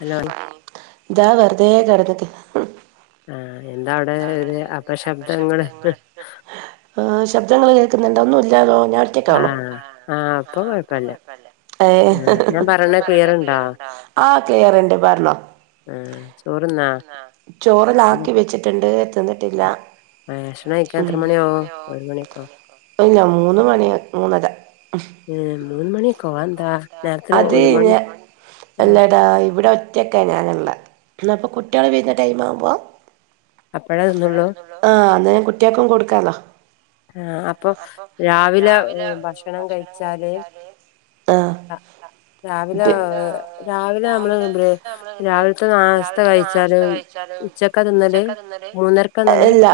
Hello ഇതാ വെറുതെ കിടന്നിട്ട് ആഹ എന്താ അവിടെ അപശബ്ദങ്ങൾ ആ ശബ്ധം ങ്ങൾ കേൾക്കുന്നുണ്ട് ഒന്നും ഇല്ലാല്ലോ ആഹ ആഹ അപ്പ കൊഴപ്പല്ല ഏ ആ ഞാൻ പറയണ ക്ലിയർണ്ടോ ആ ക്ലിയറിൻ്റ് പറഞ്ഞോ ആ ചോറ്ന്നാ ഇല്ല ചോറല്ലാക്കി വെച്ചിട്ട് ഇണ്ട് തിന്ന്ട്ടില്ല ആ, ഭക്ഷണം കഴിക്കാൻ എത്ര മണിയാവും ഒരു മണിയൊക്കോ ഇല്ല മൂന്ന് മണി മൂന്നര ഏ മൂന്ന് മണിയൊക്കെവാ എന്താ നേരത്തിന് അത് ഒരു മണി ഞാൻ ആ അല്ലടാ ഇവിടെ ഒറ്റൊക്കെ ഞാനുള്ള എന്നപ്പൊ കുട്ടികള് വരുന്ന ടൈം ആവുമ്പോ അപ്പഴേ തിന്നുള്ളൂ ആഹ കുട്ടിയക്കും കൊടുക്കാലോ ആഹ അപ്പൊ രാവിലെ ഭക്ഷണം കഴിച്ചാല് ആഹ ര- രാവിലെ രാവിലെ നമ്മള് രാവിലത്തെ നാസ്ഥ കഴിച്ചാലും ഉച്ചക്കതിന്നാ... ഇല്ല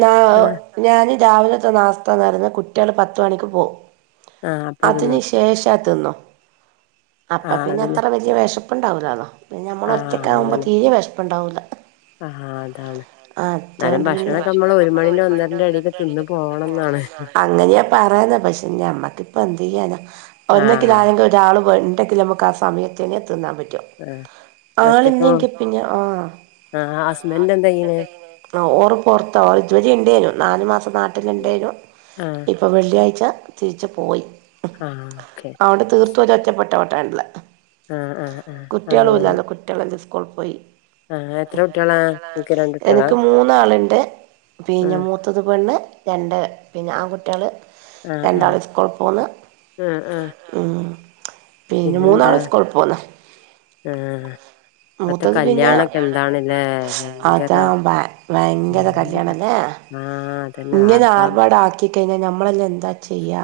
ന ആ ഞാൻ രാവിലെ നാസ്ത പറയുന്ന കുട്ടികള് പത്തുമണിക്ക് പോവും ആ അപ്പഴ അതിന് തിന്നും ശേഷം തിന്നും ആ അപ്പ പിന്നെ അതിന് അത്ര വലിയ വിശ പ്പിണ്ടാവില്ലല്ലോ പിന്നെ നമ്മള ആഹ് ഒറ്റക് ആകുമ്പോൾ തീരെ വെഷപ്പിണ്ടാക്കുല ആ അതാണ് ആ അ ഭക്ഷണൊക്കെ നമ്മള് ഒരു മണിന്റെ ഒന്നരന്റെ ഇടക്ക് തിന്ന് പോണംന്നാണ് അങ്ങനെയ പറയാ പക്ഷെ നമ്മക്കിപ്പ എന്ത് ചെയ്യാന ഒന്നെങ്കിലും ആഹ് ആരെങ്കും ഒരാള് എണ്ടെങ്കിലും നമ്മുക്ക് ആ സമയത്ത് തിന്നാൻ പറ്റു ആഹ് ഒറ്റക്ക് ആളിഞ്ഞെങ്കി പിന്ന ആ ആഹ് ഹസ്ബൻഡ് എന്താ ചെയ്യണെ ഓറ് പൊറത്ത ആളു ജോലി ഉണ്ടേനു നാല് മാസ നാട്ടിലുണ്ടായ്നു ആഹ് ഇപ്പോൾ വെള്ളിയാഴ്ച തിരിച്ച് പോയി ആഹ് ഓക്കെ അവിടെ തീർത്തു ഒരു ഒച്ചപ്പെട്ടമാറ്റല്ല ആഹ് ആഹ് ആഹ് അങ്ങനെയാണ് കുട്ടികളുമില്ലായിരുന്ന് കുട്ടികളെല്ലാം സ്കൂളി പോയി ആഹ് എത്ര കുട്ടികളാ നിങ്ങക്ക് രണ്ട് കുട്ടികളാ എനിക്ക് മൂന്നാള്ണ്ട് പിന്നെ ആഹ് മൂത്തത് പ ണ്ണ് രണ്ട് പിൻ ആൺ കുട്ടികള് ആഹ് ആഹ് രണ്ടാള് സ്കൂൾ പോന്ന് ആഹ് ആഹ് ഉം പിന്നെ പിന്നെന്താ മൂന്നാള് സ്കൂള് പോന്ന് ആഹ് ഇപ്പത്തെ മൂത്തത് പിന്നെ കല്യാണൊക്കെ എന്താണല്ലേ അതാ ഭയങ്കര ഭയങ്കര കല്യാണല്ലേ ആഹ് അതന്നെ ഇങ്ങനെ ആർഭാ ആർപാടാക്കി കഴിഞ്ഞാ നമ്മളെല്ലാം എന്താ ചെയ്യാ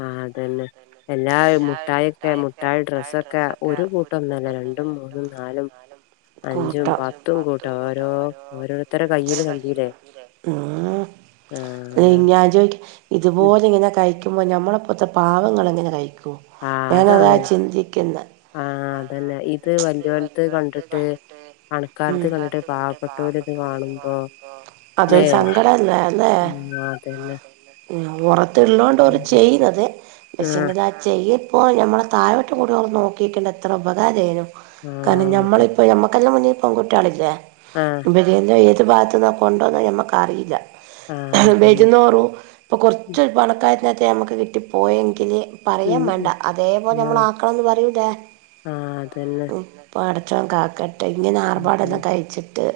ആഹ് അതന്നെ എല്ലാ മുട്ടായി മുട്ടായൊക്കെ മുട്ടായി ഡ്രസ്സൊക്കെ ഒരു കൂട്ടംന്നല്ല രണ്ടും മൂന്നും നാലും അഞ്ചും പത്തും കൂട്ടം കൂട്ടാ ഓരോ കയ്യില് ഓരോരുത്തരെ കയ്ൽ കണ്ടീല്ലേ കണ്ടില്ലേ ആഹ് ഞാൻ ചോദിക്ക്‌ ഉം ഇതുപോലെ ഇങ്ങനെ കഴിക്കുമ്പോ നമ്മലളെപോത്ത പാവങ്ങൾ എങ്ങനെ കഴിക്കും ആഹ് ഞാനതാ അതാണ് ചിന്തിക്കുന്ന ആഹ് അതന്നെ ഇത് വലിയ പോരത്ത് കണ്ടിട്ട് പണക്കാലത്ത് കണ്ടിട്ട് പാവപ്പെട്ടവല് ഇത് കാണുമ്പോൾ അതൊരു സങ്കടല്ലേ അല്ലേ ഉം അതന്നെ ഉറത്തുള്ളതോണ്ട് അവര് ചെയ്യുന്നത് ആഹ് പക്ഷെവര് ആ ചെയ് അപ്പോൾ ഞമ്മെ താഴോട്ട് കൂടിയൊന്നന്ന് നോക്കിയിട്ടുണ്ട് എത്ര ഉപകാരായിരുന്നു കാരണം ആഹ് അതെ ഞമ്മളിപ്പ മ്മക്കെല്ലാം മുന്നേിൽ പെൺകുട്ടികളില്ലേ ആഹ് ഈ ഭാഗത്ത നിപ്പോണ്ടോന്ന് നമുക്കറിയില്ല ആഹ് അതന്നെ വരുന്നോറുംതോറും ഇപ്പൊ കുറച്ച് പണക്കാരനകത്ത് നമുക്ക് കിട്ടിപ്പോയെങ്കില് ഉം പറയാൻ വേണ്ട ഉം അതേപോലെ നമ്മൾ ആഹ് ആക്കണംന്ന് പറയൂല ആഹ് അതന്നെ ഉം പടചോൻ കാക്കട്ട ഇങ്ങനെ ആർബാടെല്ലാം അതന്നെ കഴിച്ചിട്ട്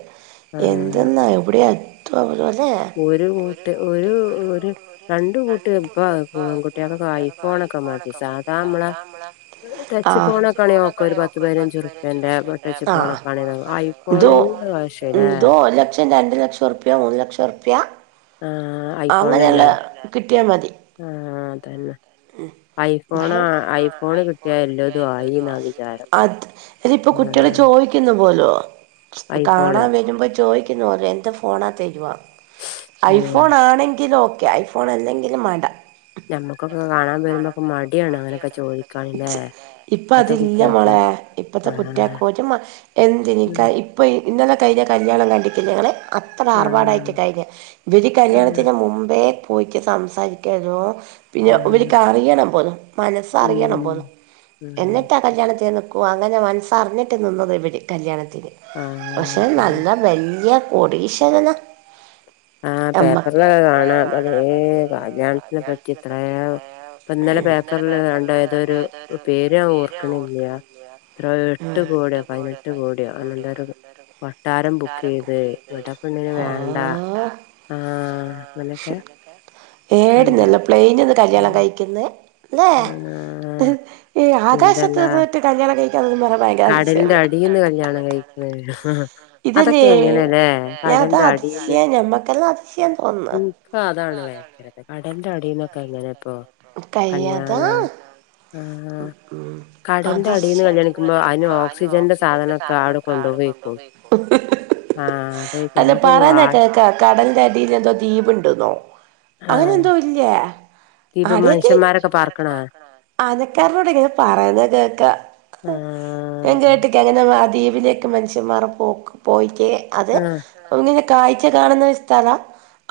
ആഹ് എന്തെന്നാണ് എവിടൊണ് [inaudible] ഒരു കൂട്ട് ഒരു ഒരു രണ്ട് കൂട്ടി ഇപ്പൊ പെൺകുട്ടികൾക്കൊക്കെ ഐഫോണൊക്കെ മതി സാധാ നമ്മള ടച്ച് ഫോണൊക്കെ ആണെ നോക്ക ഒരു പത്തു പതിനഞ്ച്റുപ്പേന്റെ ടച്ച് ഫോണൊക്കെ ആണെങ്ക നോ ഐഫോണന്നെ വേ എന്തോ ഒരു ലക്ഷം രണ്ടു ലക്ഷം റുപ്യ മൂന്ന് ലക്ഷം റുപ്യ ആ ഐഫോണല്ലേ ആ അതന്നെ മ് ഐഫോണ ഐഫോണ് കിട്ടിയാ എല്ലതും ആയിന്നാ വിചാരം അ അതിപ്പോ ആഹ് കുട്ടികള് ചോദിക്കുന്നു പോലോ ഐഫോണ് കാണാൻ വരുമ്പോൾ ചോദിക്കുന്നു എന്ത ഫോണാ തരുവാ തന്നെ ഐഫോൺ ആണെങ്കിലും ഓക്കെ ഐഫോൺ അല്ലെങ്കിലും മാണ്ട മ്മക്കൊക്കെ കാണാൻ വരുമ്പൊക്കെ മടിയാണ് അങ്ങനൊക്കെ ചോദിച്ചത് ഇപ്പൊ ഇപ്പത്തെ അതില്ല മോളെ കുട്ടികൾക്ക് ളെ ഇപ്പത്തെ ആഹ് കുട്ടികക്ക് ഒരു മ എന്തിൻ ആഹ് കഴിപ്പ് ഇന്നലെ കയ്യിഞ്ഞകല്യാണം കണ്ടിക്ക ഇങ്ങള് അത്ര ആർഭാടായിട്ട് കഴിഞ്ഞ ഇവര് ആഹ് കല്യാണത്തിന് മുമ്പേ പോയ്‌ക്കസംസാരിക്കാനോ പിന്നെ ആഹ് ഇവരക്ക് അറിയണം പോലും മനസ്സറിയണം ഉം പോലും ഉം എന്നിട്ടാ കല്യാണത്തേന് അങ്ങനെ മനസ്സറിഞ്ഞിട്ട് നിന്നത് ഇവര് കല്യാണത്തിന് ആഹ് പക്ഷേ അതന്നെ നല്ല വല്യ കോടിശ്വരനാ ആഹ് പേപ്പറിലൊക്കെ കാണാ ഏ കല്യാണത്തിനെ പറ്റി ഇത്ര ഇപ്പ ഇന്നലെ പേപ്പറിൽ നേണ്ട ഒരു പേ പേര് ഓർക്കണില്ല എട്ട് കോടിയോ പതിനെട്ട് കോടിയോ [unintelligible] താരം ബുക്ക് ചെയ്ത് ഇവിട പെണ്ണിന് വേണ്ട കൊണ്ടുവന്നിട്ട ആ നിലക്കെ ഏടന്നല്ല പ്ലെയിന നിന്ന് കല്യാണം കഴിക്കന്ന് ല്ലെ ആഹ് ഈ എന്തല്ലാ ആകാശത്ത്ന്നിട്ട് കല്യാണം കഴി കടലിന്റെ അടിന്ന് കല്യാണം കഴിക്ണ് അതൊക്കെ ഇതല്ലേ എങ്ങനെയല്ലേ അതാ കടൽന്റ അടിന്ന് അതിശയം ഞമ്മക്കെല്ലാം അതിശയം തോന്നുന്നു എനിക് അത യ കടലിന്റെഅടിന്നൊക്കെ എങ്ങനെ ഇപ്പോ കഴിയാതാ കല്യായാണം ഉം അത് ശ കല്യാണിക്കുമ്പോ അയിന് അതിന് ഓക്സിജന്റെ സാധനൊക്കെ സാധനമൊക്കെ ആടെ കൊണ്ടു കൊണ്ടോവേക്കും. പോയിക്കും ആഹ് അതായിരിക്കും അല്ലെ നമുക്ക് പറാന വാ കേക്ക കടലിറെ അടിൽ എന്തോ ദീപ് ഇണ്ടെന്നോ അങ്ങനെ ആഹ് എന്തോ ഇല്ല തീപ ആദ്യായിട്ട് മനുഷ്യന്മാരൊക്കെ മനുഷ്യ മാരൊക്കെ പാർക്കണ അതെ [unintelligible] പറയേണ കേക്ക ആഹ് അത് [unintelligible] ദ്വീപിലക്ക് മനുഷമാര് പോക് പോയിക്ക അത് ആഹ് [unintelligible] കാഴ്ച കാണുന്ന സ്ഥലം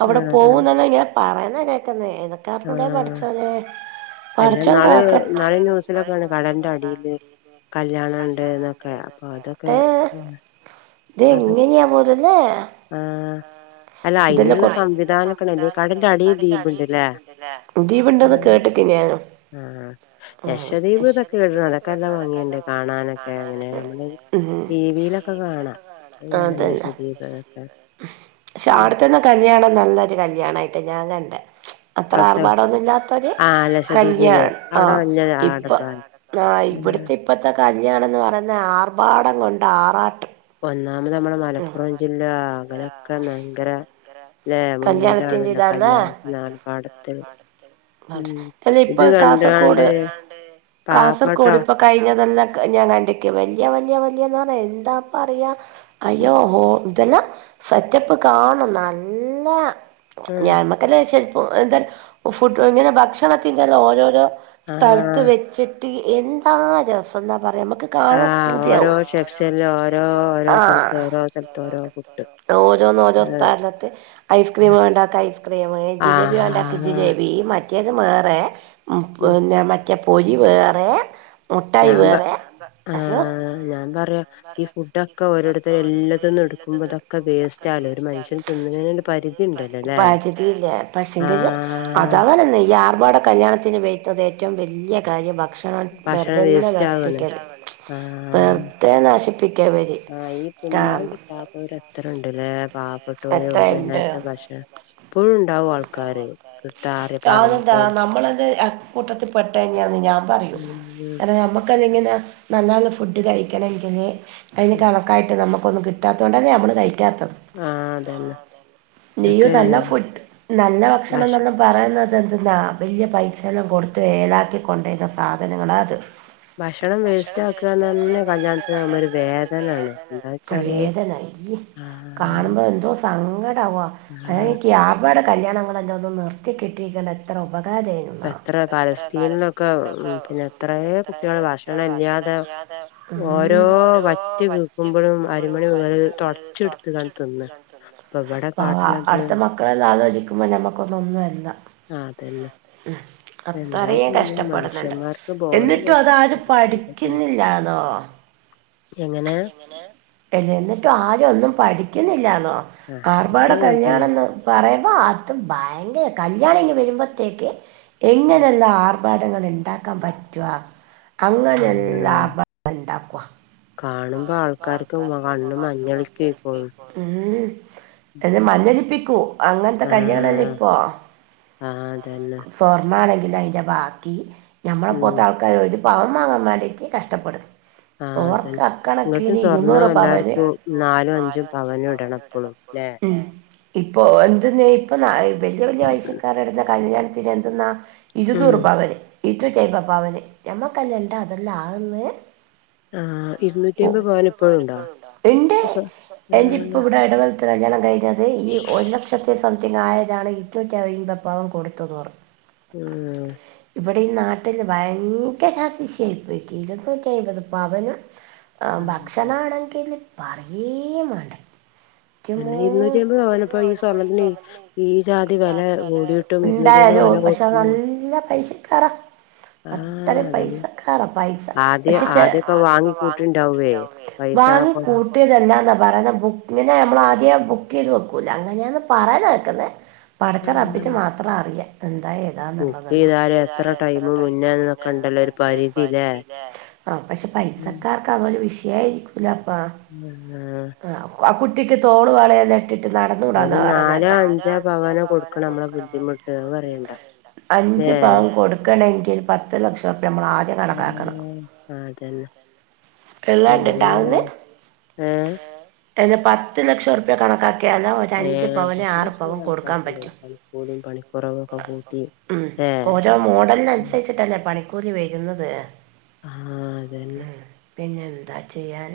അവിടെ ആഹ് പോക ആഹ് എന്നല്ല ഞാൻ പറയുന്ന കേൾക്കുന്ന അനക്കാാരന കൂടെ ആഹ് പഠിച്ചനെ പഠിച്ചൻ ക ന്നാള് ന്യൂസിലൊക്കെ വന്നു കടന്റെ അടിയില് കല്യാണം ഇണ്ട് എന്നൊക്കെ അപ്പൊ അതൊക്കെ [inaudible] ഏഹ് ഇത് എങ്ങനാ ആഹ് അല്ല [unintelligible] അയിനുള്ള അതിനുള്ള സംവിധാനൊക്കെണ്ടല്ലേ സംവിധാനക്കെണ്ട്. അടീ കടലിന്റെ ടീല് ദ്വീപ്ണ്ട്ല്ലേ? ദ്വീപ്ണ്ടല്ലേ. ദീപ ണ്ടെന്ന് കേട്ടിക്ണ്ട് പിന്നാനോ ആ ലക്ഷദ്വീപ് ഇതൊക്കെടണം നടക്കാൻഎല്ലാം ഭംഗിയുണ്ട് കാണാനൊക്കെ അങ്ങനെ നമ്മള് ഉം ടി വി ടീവിലൊക്കെ കാണാം എങ്ങനെ എന്റെ ശ്രതി ക്ഷെ അവിടത്തന്ന കല്യാണം നല്ലൊരു കല്യാണായിട്ട് ഞാൻ കണ്ടി അത്ര അവിടുത്തെ ആർഭാടൊന്നുംല്ലാത്തത് ആ ലക്ഷദ്വീപില് കല്യാണ് അവിടെ ആഹ് വല്യ ഇപ്പ ആഡംബരാണ് ആ പിന്നെ ഇവിടുത്തെ ഇപ്പത്തെ ക കല്യാണെന്ന് പറയുന്ന ആർഭാടം കൊണ്ട് ആറാട്ട് ഒന്നാമത് നമ്മടെ മലപ്പുറം ജില്ല അങ്ങനെയൊക്കെ ഭയങ്കര ല്ലേ കല്യാണത്തിന്റെ മുന്നിലാണല്ലോ ഇതാന്ന് കല്യാണത്തിൻ ആർ ഭാടത്തിൽ അല്ല ഇപ്പൊ കാസർകോഡ കാസർകോഡ പാവപ്പെട്ടോ ഇപ്പൊ കഴിഞ്ഞതെല്ലാം ഞാൻ കണ്ടക്ക് വല്യ വല് വല്യന്ന് എന്താ പറയാ ഉം അയ്യോ ഹ ഇതെല്ലാം സെറ്റപ്പ് കാണും നല്ല ഞായമക്കല്ല ശ എന്താല ഫുഡ് ഇങ്ങനെ ഭക്ഷണത്തിന്തായാം ഓരോരോ സ്ഥലത്ത് ആഹ് വെച്ച് എന്താ രസം എന്നാ പറയുമ്പ കാണുമ്പോ ആഹ് പുതി ഓരോ ആവും [inaudible] സെക്ഷനിലും ഓരോ ഓരോ സ്ഥലത്ത് ഓരോ സ്ഥലത്ത് ഓരോ ഫുഡ് ഓരോന്ന് ഓരോ സ്ഥലത്ത് ആഹ് ഐസ്ക്രീമണ്ടാക്ക ഐസ് ക്രീം ജിലേബി ഉണ്ടാക്ക ആഹ് ജിലേബി മറ്റേത് വേറെ പിന്നെ മറ്റേ പൊരി വേറെ മുട്ടായി വേറെ ആ അയ്യോ ഞാൻ പറയാ ഈ ഫുഡൊക്കെ ഓരോത്തർ എല്ലാത്തന്നും എടുക്കുമ്പോ ഇതൊക്കെ വേസ്റ്റ് ഒരു മനഷ്യൻ തിന്നുന്ന പരിധ പരിധിയില്ല പക്ഷെങ്കില് അത ആഹ് അവനന്നെ ഈ ആർഭാടെ കല്യാണത്തിന് വയക്കുന്നത് ഏറ്റ ഏറ്റവും വലിയ കാര്യം ഭക്ഷണം വെർതല്ല നശിപ്പിക്കല് ആ വെറുതെ നശിപ്പിക്കാ ഇവര് ആ ഈ തന്നാൻ കാരണം കിട്ടാത്തവര് എത്ര ഉണ്ട്ല്ലേ പ എത്രയുണ്ട് പെട്ടോര്നേരത്തെ ഭക്ഷണം എപ്പോഴും ഉണ്ടാവും ആൾക്കാര് കിട്ടാറ് അതെന്താ പറയാത്തോര് നമ്മളത് കൂട്ടത്തിൽപെട്ട തന്ന്യാന് ഞാൻ പറയും കാരണം നമുക് ല്ലെങ്കി ന്നെ നല്ല നല്ല ഫുഡ് കഴിക്കണമെങ്കിൽ അതിന് ഉം കണക്കായിട്ട് നമുക്കൊന്ന കിട്ടാത്തത കൊണ്ടന്നെ നമ്മള് കഴിക്കണം ആഹ് അതന്നെ ഇതൊക്കെ നല്ല നല്ല ഭക്ഷണം ഭക്ഷ ന [inaudible] പറയുന്നത് എന്ത്ന്നാ വലിയ പൈസയെല്ലാം കൊടുത്ത് വഏലാക്കി കൊണ്ടരുന്ന സാധനങ്ങള അത് ഭക്ഷണം വേസ്റ്റ് ആക്കുകന്ന് പറഞ്ഞ ആക്കൻന്നെ കല്യാണത്തിന് ഒരു വേദനാണ് എന്താ കല്യാണത്തിരു വെച്ചാല് വേദനാണ് ഉം ആഹ് കാണുമ്പോ എന്തോ സങ്കടം ആകവാ അ ആഹ് [unintelligible] കല്യാണങ്ങൾ എല്ലാം ഒന്നും നിർത്തി കിട്ടിയിരിക്കണ് എത്ര ഇപ്പം ഉപകാരമായിരുന്നു എത്ര ഫലസ്തീനിലൊക്കെ ഉം പിന്നെ എത്രേ കുട്ടികൾ ഭക്ഷണം ഇല്ലാതെ ഓരോ വറ്റ് വീക്കുമ്പോഴും അരമണി മുതൽ തുടച്ച് എടുത്ത് കാണ് തിന്ന അപ്പൊ ഇവിടെ അ കാട്ടണത് അടുത്ത മക്കളെ ആലോചിക്കുമ്പോ നമ്മുക്ക് ഒന്നും ഒന്നുമല്ല ആ അതന്നെ എന്താ അത്രയും ചെയ്യക കഷ്ടപ്പെടുന്നുണ്ട് മനുഷ്യന്മാർക്ക് ബോധം എന്നിട്ടും കൊടുക്കല്ല അതാരും എന്താ ചെയ്യാ പഠിക്കുന്നില്ലാന്നോ എങ്ങനെ അല്ല എന്നിട്ടും ആര ഒന്നും പഠി കുന്നില്ലന്നോ ആ ആർബാട ഇങ്ങട്ടും അങ്ങനെ കല്യാണം തന്നെ എന്ന് പറയുമ്പോ അതും ഭയങ്ക കല്യാണി ഇങ്ങ് വരുമ്പോത്തേക്ക് ഉം. എങ്ങനെയുള്ള ആർഭാടങ്ങൾ ഉണ്ടാക്കാൻ പറ്റുവാ ആ അങ്ങനെയെല്ലാ ആ ഉണ്ടാക്കുക കാണുമ്പോ ആൾക്കാർക്ക് കണ്ണ് മഞ്ഞളിക്കെ [unintelligible] എന്ന് മഞ്ഞളിപ്പിക്കൂ അങ്ങനത്തെ ആ കല്യാണല്ലേ ഇപ്പൊ ആ അതന്നെ നമ്മളാണെങ്കില് അതിൻ്റെ ബാക്കി നമ്മളെ ഉം പോലത്തെ ആൾക്ക് ഒരു പാവൻ വാങ്ങാൻ വേണ്ടിയിട്ട് കഷ്ടപ്പെടും ആ അതന്നെ ഓർക്ക് ഇങ്ങോട്ടും അക്കണക്കിന് സ്വർണം ഇരുന്നൂറ് പവന് എല്ലാർക്കും നാലും അഞ്ചും പവനും ഇടണം എപ്പഴും ല്ലേ ഇപ്പോൾ എന്തെന്ന് ഇപ്പം വലിയ വലിയ വയസ്സക്കാർ ഇടുന്ന കല്യാണത്തിന് എന്തെന്നാ ഉം ഇരുന്നൂറ് പവന് ഇരൂറ്റയമ്പത് പവന് ഞമ്മക്കല്ല ഇണ്ടാ അതെല്ല ആന്ന് ആഹ് ആ ഇരുന്നൂറ്റിയമ്പത് പവന് ഇരുനൂറ്റിയമ്പത് ഇപ്പഴും പവൻ ഇപ്പോഴും ഉണ്ടോ? ഇണ്ട് സൊ എൻ്റെ ഇപ്പ ആഹ് ഇവിടെ ഇടവക കല്യാണം കഴിഞ്ഞത് ഈ ഒരു ലക്ഷത്തി സംതിങ് ആയതാണ് ഏറ്റ ഞാൻ ഇന്ത പവൻ കൊടുത്തുന്ന് പറഞ്ഞു ഉം ഇവിടെ ഈ നാട്ടിൽ ഭയങ്ക പവനും [unintelligible] ആ ആഹ് ഭക്ഷണ ആഹ് ആണെങ്കില് പറയേമം വേണ്ടേ എൻ്റമോ തന്നെ ഇരുന്നൂറ്റിയമ്പത് ഇരുനൂറ്റി പവന് ഇപ്പൊ അമ്പത് പവനോ ഈ സ്വർണ്ണത്തിന് ഈ ജാതി വെല ഉണ്ടാക്കിയതോ അല്ലെ കൂടിയിട്ടും ഇരുന്നൂറ്റിയമ്പത് ഉണ്ടായാലോ പവന് പക്ഷെ കൊടുക്ക്ണ് നല്ല പേസ്‌കാര ആഹ് അത്രയും അതാണ് പൈസ കരാ പൈസ ആദ്യം പക്ഷേ ചെ ആദ്യൊക്കെ വാങ്ങി ആത്പ്പം കൂട്ടിണ്ടാവേ വാങ്ങിക്കൂട്ടിണ്ടാവേ പൈസ വാങ്ങി കൊ കൂട്ടിയതല്ലാെന്നാ പറയുന്നത് ബുക്കന് ഇങ്ങനെ നമ്മളാദ്യം ബുക്ക് ചെയ്ത് വെക്കൂല അങ്ങനെയാണ് പറയാന കേക്കുന്ന പടച്ച ആഹ് റബിന് മാത്രം അറിയാം ഏതാന്ന് അള്ളാക്കറിയാം ബുക്കെയ്താല് ഇതര് എത്ര ടൈമ് ടൈമും മുന്നേന്നൊക്കെ ഇണ്ടല്ലോ മുന്നേക്കണ്ടല്ലോ ഒരു പരിധി ല്ലേ പരിധില്ലേ പക്ഷെ ഉം പൈസക്കാർക്ക് അതൊരു വിഷ ശരിക്കലപ്പാ ആഹ് ആ ആ കുട്ടിക്ക് തോള് വളയെ യിട്ട് നടന്നൂടാന്ന ഒരു പറന്നത് നാലോ കേട്ടാ അഞ്ചോ പവനോ കൊടുക്കണം നമ്മളെ ബുദ്ധിമുട്ട് അത് പറയണ്ട ഏ അഞ്ച പവൻ കൊടുക്കണെങ്കിൽ പത്ത് ലക്ഷ ഇപ്പം നമ്മള് ആദ്യം കണക്കാക്കണം ഉം, അതന്നെ എന്ത് എല്ലാണണ്ടാവന്ന് ചെയ്യാനാ ഏ ആ എന്നാപത്ത് ലക്ഷം രുപ്യ കണക്കാ ഒക്കേല് ഒരു ഏ അഞ്ച് പവന് അല്ലെിൽ പത്ത് ആറ് ലക്ഷം രൂപ പവന് കണക്കാക്കണ്ടേ പറ്റും പണിക്കൂലിയും പണിക്കുറവും ഒക്കെ കൂട്ടി ഉം ഏ ഓരോ ഉം. മോഡലിനനുസരിച്ചിട്ടെ പണിക്കൂലി വരുന്നത് ആ അതന്നെ പിന്നെ എന്താ ചെയ്യാൻ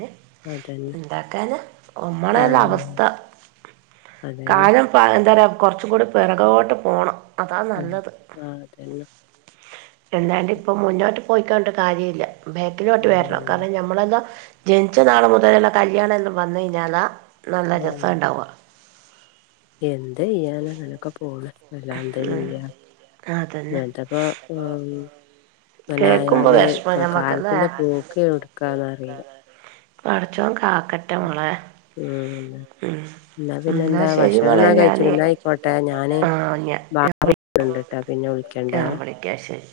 അതന്നെ എന്താക്കാന് നമ്മുടെ ആ ഒരു അവസ്ഥ അതന്നെ കാലം പയങ്കര കുറച്ചും കൂടി പിറകോട്ട് പോണം അതാ ഉം, നല്ലത് ആ അതന്നെ അല്ലാണ്ട് ഇപ്പം മുന്നോട്ട് പോയിക്കാണ്ട കാര്യ ഇില്ല ആ ബേക്കിലോട്ട് വരണം കാരണം നമ്മളെന്താ ജനിച്ച നാള് മുതല് ഉള്ള കല്യാണം എല്ലാം വന്നു കഴിഞ്ഞാലാ നല്ല രസം ആ. ഉണ്ടാവുക എന്ത് ചെയ്യാനാ അങ്ങനൊക്കെ പോണ് അല്ലാതെ എന്ത് ചെയ്യാൻ അതന്നെ അതപ്പോ ഉം അങ്ങനെ കേൾക്കുമ്പോ ആയാല് വിഷമം ഞമ്മക്കല്ലേ കാലത്തിന്റെ പോക്ക് എവിടത്തേക്കാന്ന് അറിയില്ല പടച്ചവൻ കാക്കട്ടെ മോളെ ആണ് അല്ലെ ഉം എന്നാ പിന്നെ എന്താ ശരി ഭക്ഷണം മോളെ എന്നാ ഞാന് കഴിച്ചിടുന്ന ആയിക്കോട്ടെ ഞാന് ആഹ് ഞാ ഞാൻ [inaudible] ട്ടാ പിന്നെ വിളിക്കണ്ടേ വിളിക്കാം വിളിക്കാം ശരി